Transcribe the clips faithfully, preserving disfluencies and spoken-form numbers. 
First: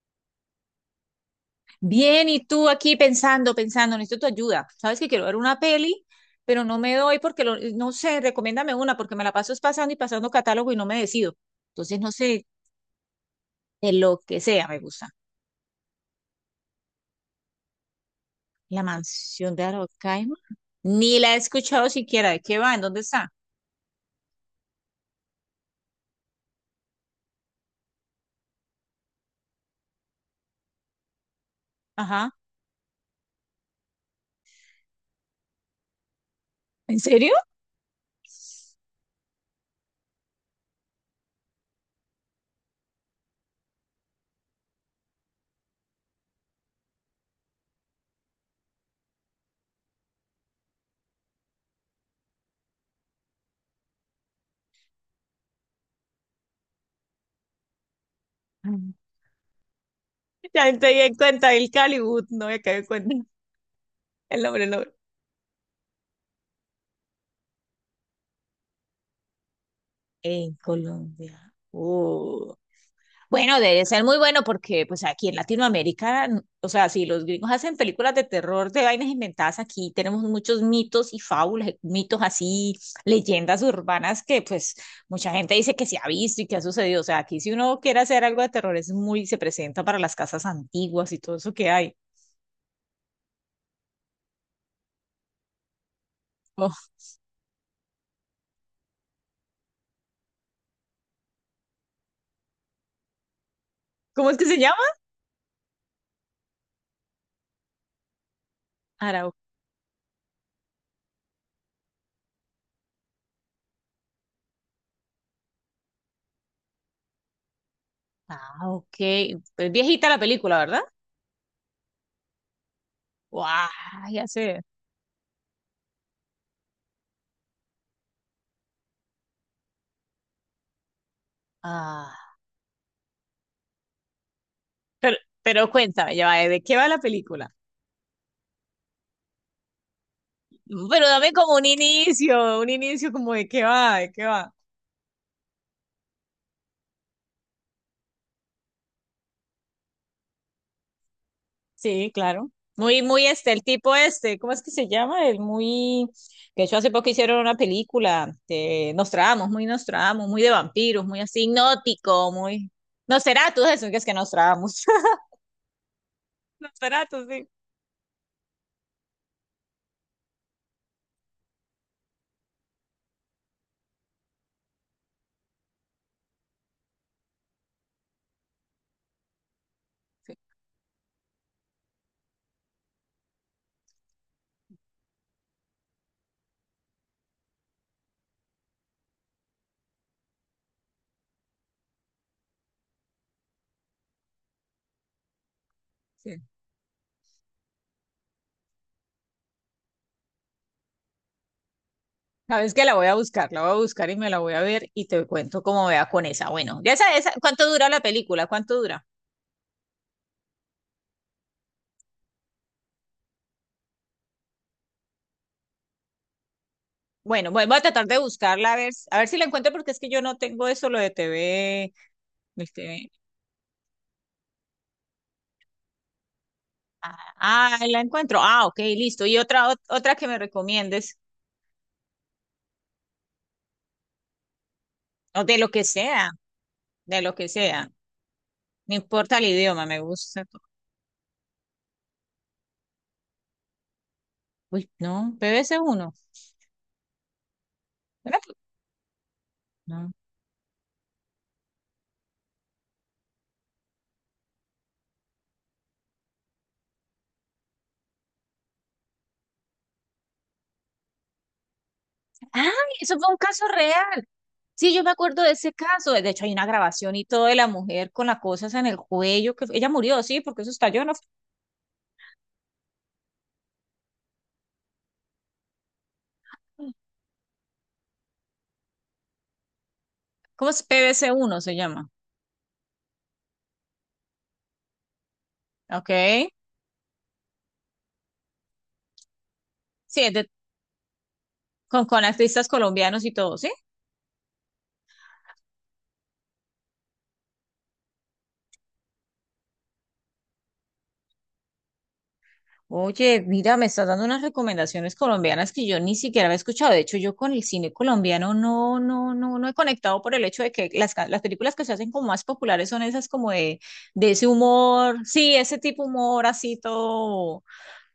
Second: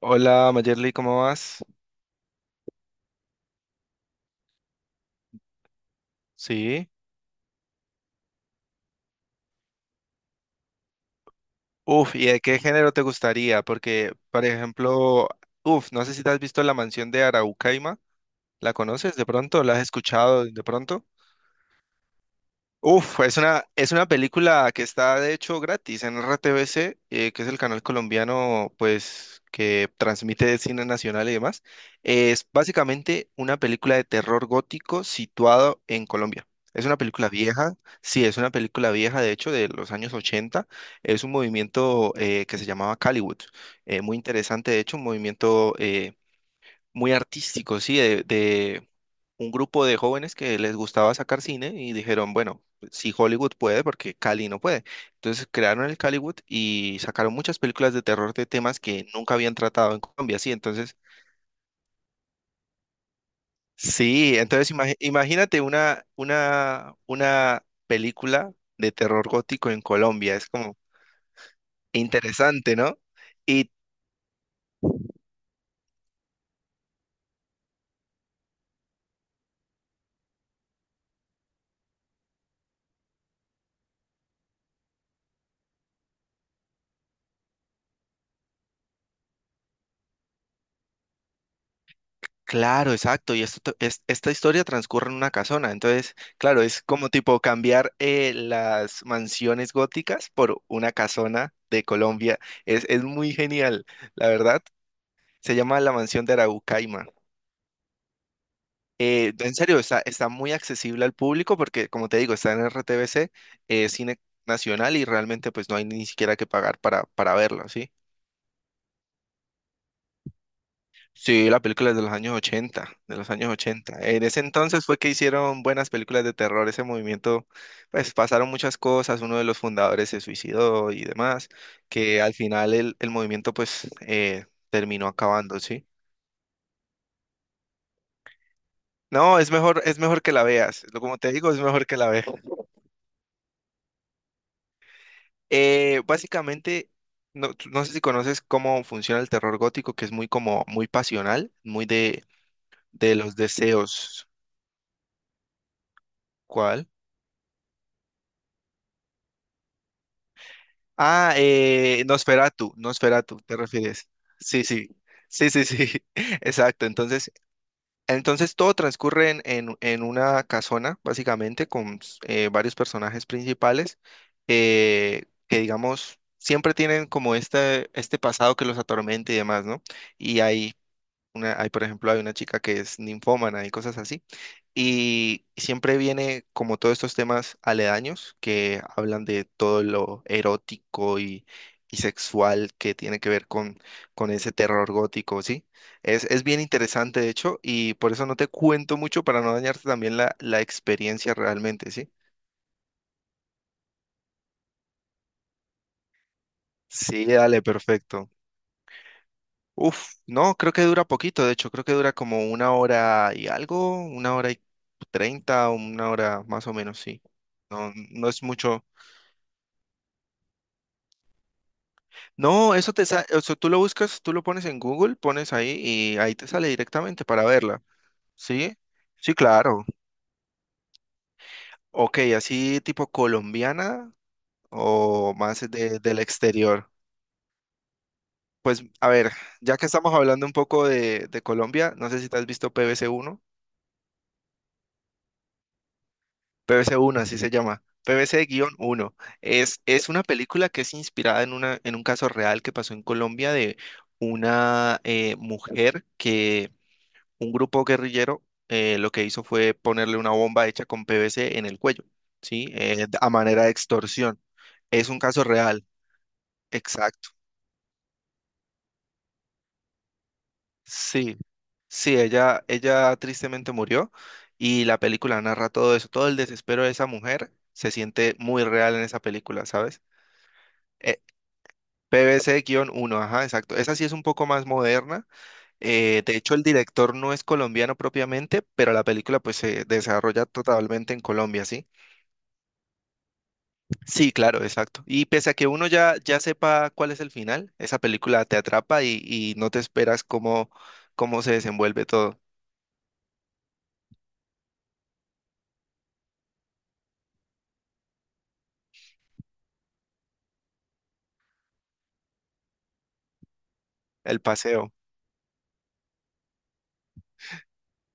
Hola, Mayerly, ¿cómo vas? Bien, y tú aquí pensando, pensando, necesito tu ayuda. Sabes que quiero ver una peli, pero no Sí. me doy porque lo- no sé, recomiéndame una porque me la paso es pasando y pasando catálogo y no me decido. Entonces, no Uf, ¿y de sé, qué género te gustaría? de Porque, lo que por sea me gusta. ejemplo, uf, no sé si te has visto La Mansión de Araucaima. ¿La La conoces de mansión pronto? de ¿La has Araucaima. escuchado de pronto? Ni la he escuchado siquiera. ¿De qué va? ¿En dónde Uf, está? es una, es una película que está de hecho gratis en R T V C, eh, que es el canal colombiano, pues, que transmite cine nacional y demás. Ajá. Es básicamente una película de terror gótico situado en Colombia. Es una ¿En película serio? vieja, sí, es una película vieja, de hecho, de los años ochenta. Es un movimiento eh, que se llamaba Caliwood. eh, muy interesante, de hecho, un movimiento eh, muy artístico, sí, de, de un grupo de jóvenes que les gustaba sacar cine y dijeron, bueno, si Hollywood puede, porque Cali no puede. Entonces crearon el Caliwood y sacaron muchas películas de terror de temas Mm. que nunca habían tratado en Colombia, sí, Ya me entonces, di en cuenta el Calibut, no me caí en cuenta sí, el nombre, el entonces nombre. imagi- imagínate una, una, una película de terror gótico en Colombia, es En como Colombia. interesante, ¿no? Bueno, Y debe ser muy bueno porque pues aquí en Latinoamérica, o sea, si los gringos hacen películas de terror de vainas inventadas, aquí tenemos muchos mitos y fábulas, eh, mitos así, leyendas urbanas que pues mucha gente dice que se ha visto y que ha sucedido. O sea, aquí si uno quiere hacer algo de terror es muy, se presenta para las casas antiguas y todo eso que hay. Claro, exacto. Y esto, t- es- esta historia transcurre en una casona. Entonces, claro, Oh, es como tipo cambiar eh, las mansiones góticas por una casona de Colombia. Es, es muy genial, la ¿cómo es que se verdad. llama? Se llama la Mansión de Araucaima. Arau. Eh, en serio, está, está muy accesible al público porque, como te digo, está en R T B C, eh, Cine Nacional y realmente pues no hay ni siquiera que pagar para, para verlo, ¿sí? Ah, ok. Es viejita la película, ¿verdad? Sí, la película es de los años ochenta, de los años Guau, ochenta. En ya ese sé. entonces fue que hicieron buenas películas de terror, ese movimiento, pues pasaron muchas cosas, uno de los fundadores se suicidó y demás, que al Ah, final el, el movimiento pues eh, terminó pero, acabando, pero ¿sí? cuéntame, ya va, ¿de qué va la película? No, es mejor, es mejor que la veas, lo- Pero como dame te digo, como es un mejor que la veas. inicio, un inicio como de qué va, de qué va. Eh, básicamente, no, tú- no sé si conoces cómo funciona el terror gótico, que es muy como, muy pasional, muy Sí, de, claro. Muy, de muy los este, el tipo deseos. este, ¿cómo es que se llama? El muy, que de hecho ¿Cuál? hace poco hicieron una película de Nostradamus, muy Nostradamus, muy de vampiros, muy Ah, así eh, hipnótico, muy... Nosferatu, Nosferatu, ¿te Nosferatu, eso que es refieres? que Sí, Nostradamus. sí, sí, sí, sí, exacto. Nosferatu, Entonces, sí. entonces todo transcurre en, en- en una casona, básicamente, con eh, varios personajes principales eh, que, digamos, siempre tienen como este, este pasado que los atormenta y demás, ¿no? Sí, Y hay una, hay, por ejemplo, hay una chica que es ninfómana y cosas así. Y siempre viene como todos estos temas aledaños que hablan de todo lo erótico y, y sexual que tiene que ver con, con ese terror gótico, ¿sí? Es, sí. es bien interesante, de hecho, y por eso no te cuento mucho para no dañarte también la, la experiencia realmente, ¿sí? Sabes que la voy a buscar, la voy a buscar y me la voy a ver y te cuento cómo vea con esa. Bueno, ya esa, Sí, esa, dale, ¿cuánto dura la perfecto. película? ¿Cuánto dura? Uf, no, creo que dura poquito, de hecho, creo que dura como una hora y algo, una hora y treinta, una hora más o menos, sí. Bueno, voy voy a No, tratar de no es buscarla a mucho. ver, a ver si la encuentro porque es que yo no tengo eso, lo de T V, el No, eso te T V. sale, o sea, tú lo buscas, tú lo pones en Google, pones ahí y ahí te sale Ah, directamente para ah, verla. ahí la encuentro. Ah, ¿Sí? ok, listo. Sí, Y otra, ot- claro. otra que me recomiendes, Ok, así tipo colombiana o o de lo más que de- del sea, exterior. de lo que sea. Pues No a ver, importa el ya idioma, que me estamos gusta hablando un todo. poco de, de Colombia, no sé si te has visto P B C uno. Uy, no, B B C uno. P B C uno así se llama. P B C uno. Es, es No. una película que es inspirada en, una, en un caso real que pasó en Colombia de una eh, mujer que un grupo guerrillero eh, lo que hizo fue ponerle una bomba hecha con P V C en el cuello, ¿sí? Ay, Eh, eso fue a un manera caso de real. extorsión. Sí, yo Es me un acuerdo caso de ese real, caso. De hecho, hay una grabación y exacto. todo de la mujer con las cosas en el cuello. Que fue- ella murió, sí, porque eso estalló, ¿no? Sí, sí, ella, ella tristemente murió y la película narra todo eso, todo el desespero de esa mujer se siente muy real en esa película, ¿sabes? ¿Cómo es? P B C uno se llama. PVC uno, ajá, exacto. Esa sí es un poco más moderna. Ok. Eh, de hecho, el director no es colombiano propiamente, pero la película pues se Sí, es desarrolla de totalmente en Colombia, ¿sí? con, con artistas colombianos y todo, ¿sí? Sí, claro, exacto. Y pese a que uno ya, ya sepa cuál es el final, esa película te atrapa y, y no te esperas cómo, cómo se desenvuelve todo Oye, mira, me estás dando unas recomendaciones colombianas que yo ni siquiera había escuchado. De hecho, yo con el cine colombiano no, no, no, no he conectado por el hecho de que las, ca- las películas que se hacen como más populares son esas como de, de el ese paseo. humor, sí, ese tipo humor así todo.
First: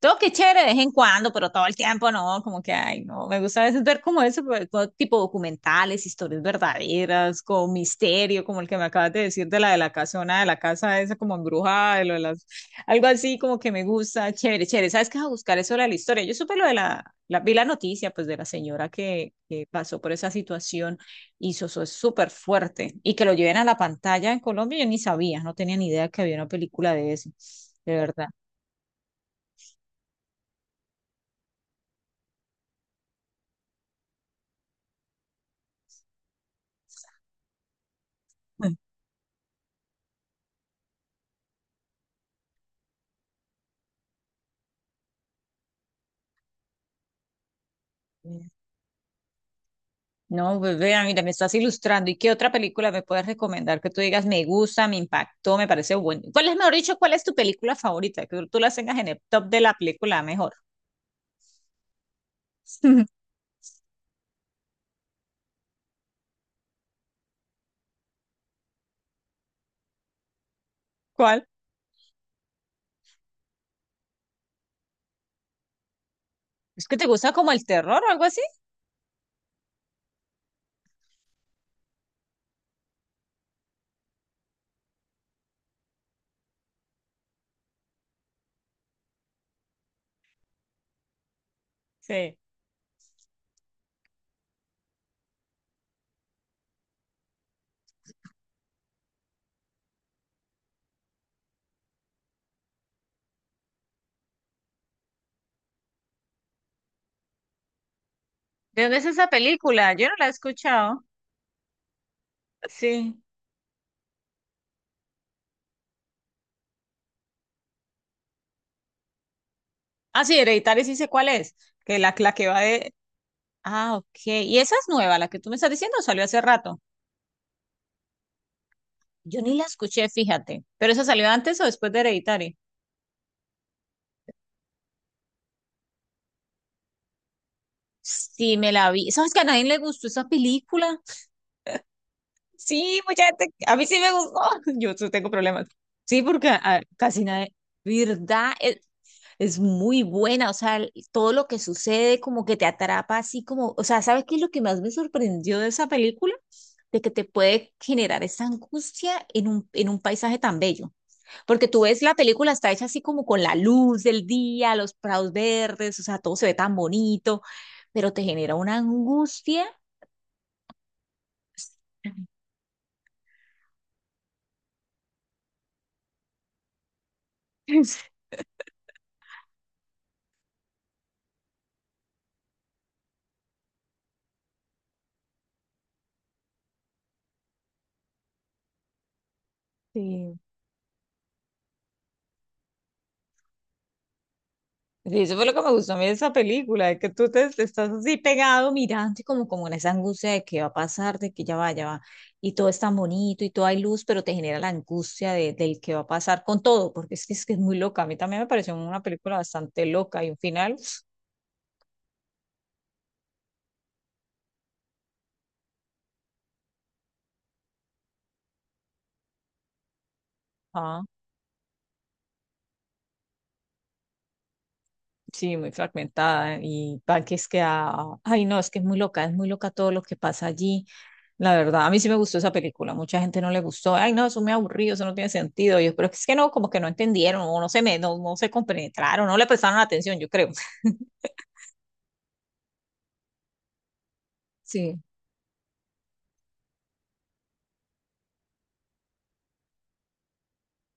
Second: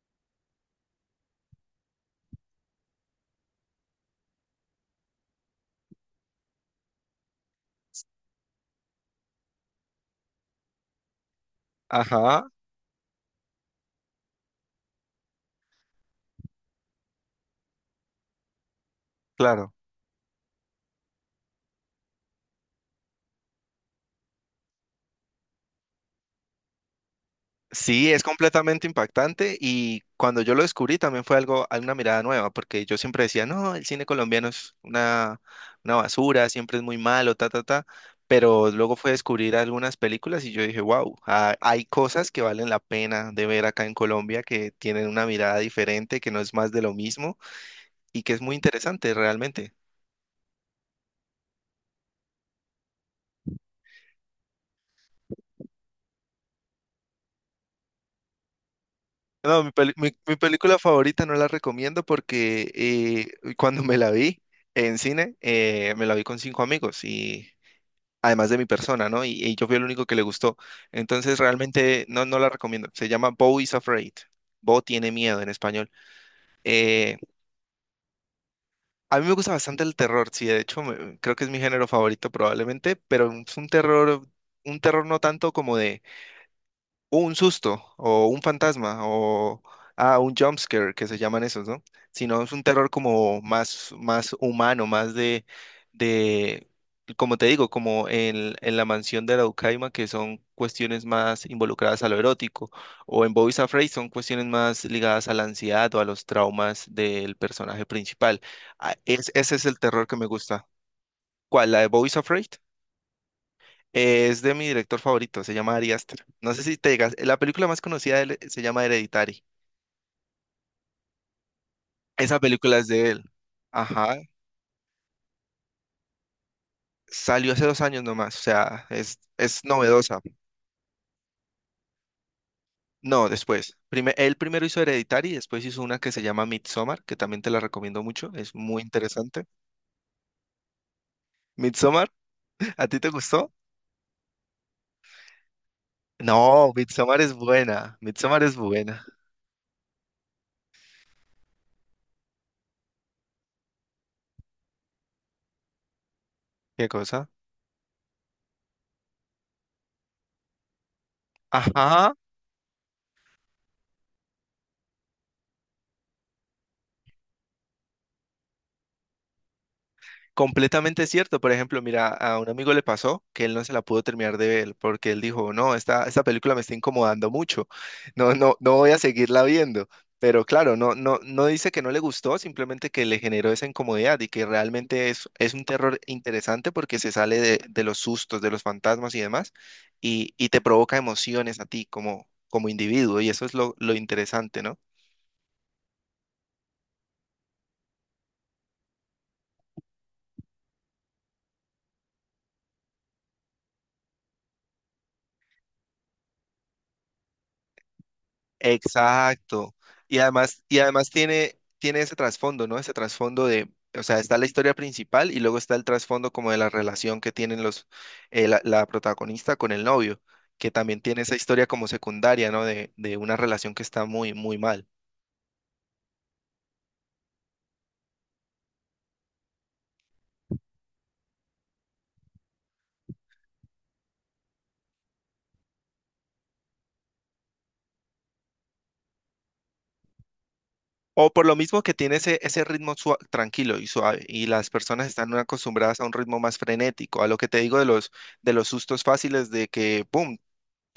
Todo que chévere de vez en cuando, pero todo el tiempo no, como que, ay, no, me gusta a veces ver como eso, pero como tipo documentales, historias verdaderas, como misterio, como el que me acabas de decir de la de la casona, de la casa esa como embrujada, de lo de las, Ajá, algo así como que me gusta, chévere, chévere, ¿sabes qué? A buscar eso de la historia. Yo supe lo de la, la vi la noticia, pues, de la señora que, que claro. pasó por esa situación y eso, eso es súper fuerte, y que lo lleven a la pantalla en Colombia, yo ni sabía, no tenía ni idea que había una película de eso, de Sí, es verdad. completamente impactante y cuando yo lo descubrí también fue algo, una mirada nueva, porque yo siempre decía, no, el cine colombiano es una, una basura, siempre es muy malo, ta, ta, ta, pero luego fue descubrir algunas películas y yo dije, wow, hay cosas que valen la pena de ver acá en Colombia, que tienen una mirada diferente, que no es más de lo mismo y que es muy interesante realmente. No, pues vea, mira, me estás ilustrando. ¿Y qué otra película me puedes recomendar que tú digas me gusta, me impactó, me parece bueno? ¿Cuál es, mejor dicho, cuál es tu película favorita? Que tú la tengas en el top de No, mi, la peli- mi- película mi mejor. película favorita no la recomiendo porque eh, cuando me la vi en cine, eh, me la vi con cinco amigos y además de mi persona, ¿no? Y y yo fui el único que le gustó. Entonces ¿Cuál? realmente no, no la recomiendo. Se llama Bo is Afraid. Bo tiene miedo en español. ¿Es que te Eh, gusta como el terror o algo así? a mí me gusta bastante el terror, sí, de hecho me- creo que es mi género favorito probablemente, pero es un terror, un terror no tanto como de un susto o un fantasma o ah, un jumpscare que se llaman esos, ¿no? Sí, ¿de Sino es un terror como más, más humano, más de, de, como te digo, como en, en la mansión de Araucaima, que son cuestiones más involucradas a lo erótico, o en Boys Afraid son cuestiones más ligadas a la ansiedad o a los traumas del personaje principal. dónde Ah, es esa es, ese es el película? terror Yo no que la me he gusta. escuchado. ¿Cuál? ¿La de Boys Afraid? Sí. Es de mi director favorito, se llama Ari Aster. No sé si te digas, la película más conocida de él eh, se llama Hereditary. Ah, sí, Hereditario, sí sé cuál es. Que la, la Esa que va película es de. de él. Ah, ok. Ajá, ¿Y esa es nueva, la que tú me estás diciendo? ¿O salió hace rato? salió hace dos años nomás, o sea, es, Yo ni la es escuché, novedosa. fíjate. ¿Pero esa salió antes o después de Hereditario? No, después. Prime- él primero hizo Hereditary, después hizo una que se llama Midsommar, que también te la recomiendo mucho, es Sí, me muy la vi. ¿Sabes que a interesante. nadie le gustó esa película? Midsommar, ¿a ti Sí, te mucha gustó? gente. A mí sí me gustó. Yo sí tengo problemas. Sí, porque No, a- Midsommar casi es nadie. buena, Midsommar ¿Verdad? es Es, buena. es muy buena. O sea, el- todo lo que sucede como que te atrapa así como. O sea, ¿sabes qué es lo que más me sorprendió de esa película? ¿Qué De que te cosa? puede generar esa angustia en un, en un paisaje tan bello. Porque tú ves la Ajá, película, está hecha así como con la luz del día, los prados verdes, o sea, todo se ve tan bonito pero te genera una angustia. completamente cierto. Por ejemplo, mira, a un amigo le pasó que él no se la pudo terminar de ver porque él dijo, no, esta, esta película me está incomodando mucho. No, no, no voy a seguirla viendo. Pero claro, no, no, no dice que no le gustó, simplemente que le generó esa incomodidad y que realmente es, es un terror interesante porque se sale de, de los sustos, de los fantasmas y demás, y, Sí. y te provoca emociones a ti como, como individuo, y eso es lo, lo interesante, ¿no? Sí, eso fue lo que me gustó a mí de esa película, de que tú te, te estás así pegado mirando y como, como en esa angustia de que va a pasar, de que ya va, ya va, y todo es tan bonito y todo hay luz, pero te genera la angustia de, del que va a pasar con todo, porque es que, es que es muy loca. A mí también me pareció una película Exacto. bastante Y loca y un además, final, y además tiene, tiene, ese trasfondo, ¿no? Ese trasfondo de, o sea, está la historia principal y luego está el trasfondo como de la relación que tienen los, eh, la, la protagonista con el novio, que también ah, tiene esa historia como secundaria, ¿no? De, de una relación que está muy, muy mal. sí, muy fragmentada y para que es que, ah, ay no, es que es muy loca, es muy loca todo lo que pasa allí. La verdad, a mí sí me gustó esa película. Mucha gente no le gustó. Ay, no, eso me aburrido, eso no tiene sentido. Yo creo que es que no, como que no entendieron, o no se me, no, no se compenetraron, no le prestaron atención, yo creo. O por lo mismo que tiene ese, ese ritmo sua- tranquilo y suave, y las Sí. personas están acostumbradas a un ritmo más frenético, a lo que te digo de los, de los sustos fáciles de que, ¡pum!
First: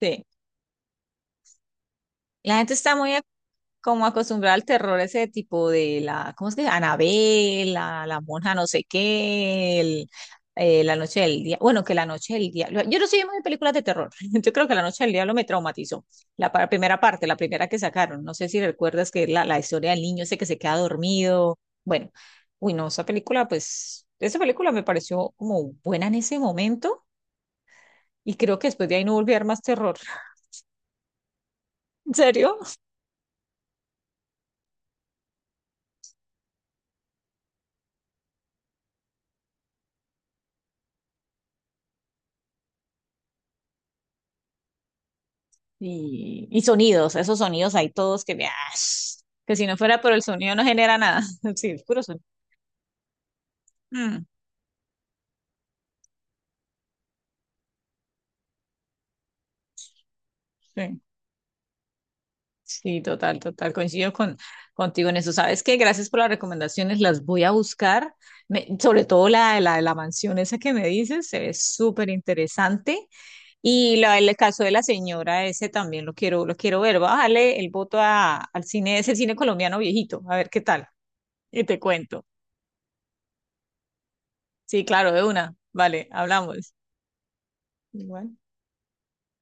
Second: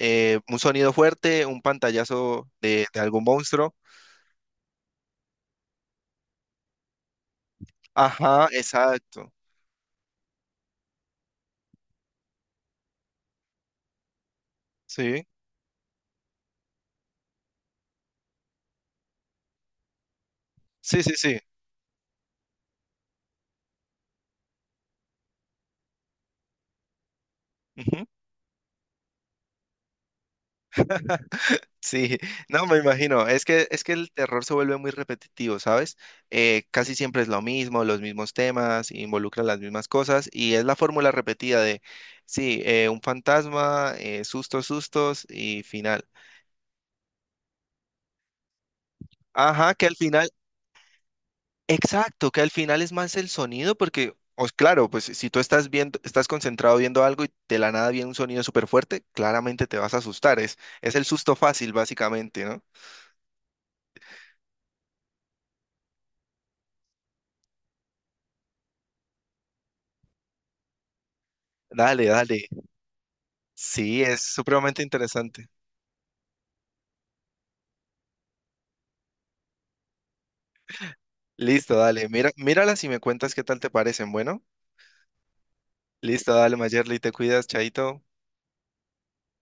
Sí. un sonido fuerte, un pantallazo La gente de está de muy algún monstruo. como acostumbrada al terror ese tipo de la, ¿cómo es que? Anabel, la, la Ajá, monja no sé exacto. qué, el- eh, la noche del día bueno, que la noche del diablo, yo no soy muy de películas de terror. Yo creo que la noche del Sí, diablo me traumatizó, la pa- primera parte, la primera que sacaron, no sé si recuerdas que es la, la historia del niño ese que se queda sí, sí, sí. dormido, bueno, uy no, esa película pues, esa película me pareció como buena en ese momento Ujú. y creo que después de ahí no volví a ver más terror. ¿En Sí, serio? no, me imagino. Es que, es que el terror se vuelve muy repetitivo, ¿sabes? Eh, casi siempre es lo mismo, los mismos temas, involucran las mismas cosas y es la fórmula repetida de, sí, eh, un fantasma, eh, sustos, sustos y final. Y, y sonidos, esos sonidos hay todos que, ¡ah! Que si Ajá, no que al fuera por el final sonido no genera nada. Sí, es puro sonido. exacto, que al final es más el sonido, porque, Mm, os claro, pues si tú estás viendo, estás concentrado viendo algo y de la nada viene un sonido súper fuerte, claramente te vas a asustar. Es, es sí, el susto fácil, básicamente, ¿no? sí, total, total. Coincido con, contigo en eso. ¿Sabes qué? Gracias por las recomendaciones. Las voy a buscar. Me- sobre todo la de la, la mansión esa que me dices, se ve Dale, súper dale. interesante. Y Sí, la, es el caso de la supremamente señora, interesante. ese también lo quiero, lo quiero ver. Voy a darle el voto a, al cine, ese cine colombiano viejito, a ver qué tal. Y Listo, te dale. cuento. Mira, míralas y me cuentas qué tal te parecen. Bueno, Sí, claro, de una. Vale, listo, dale, hablamos. Mayerly, te cuidas, chaito. Igual.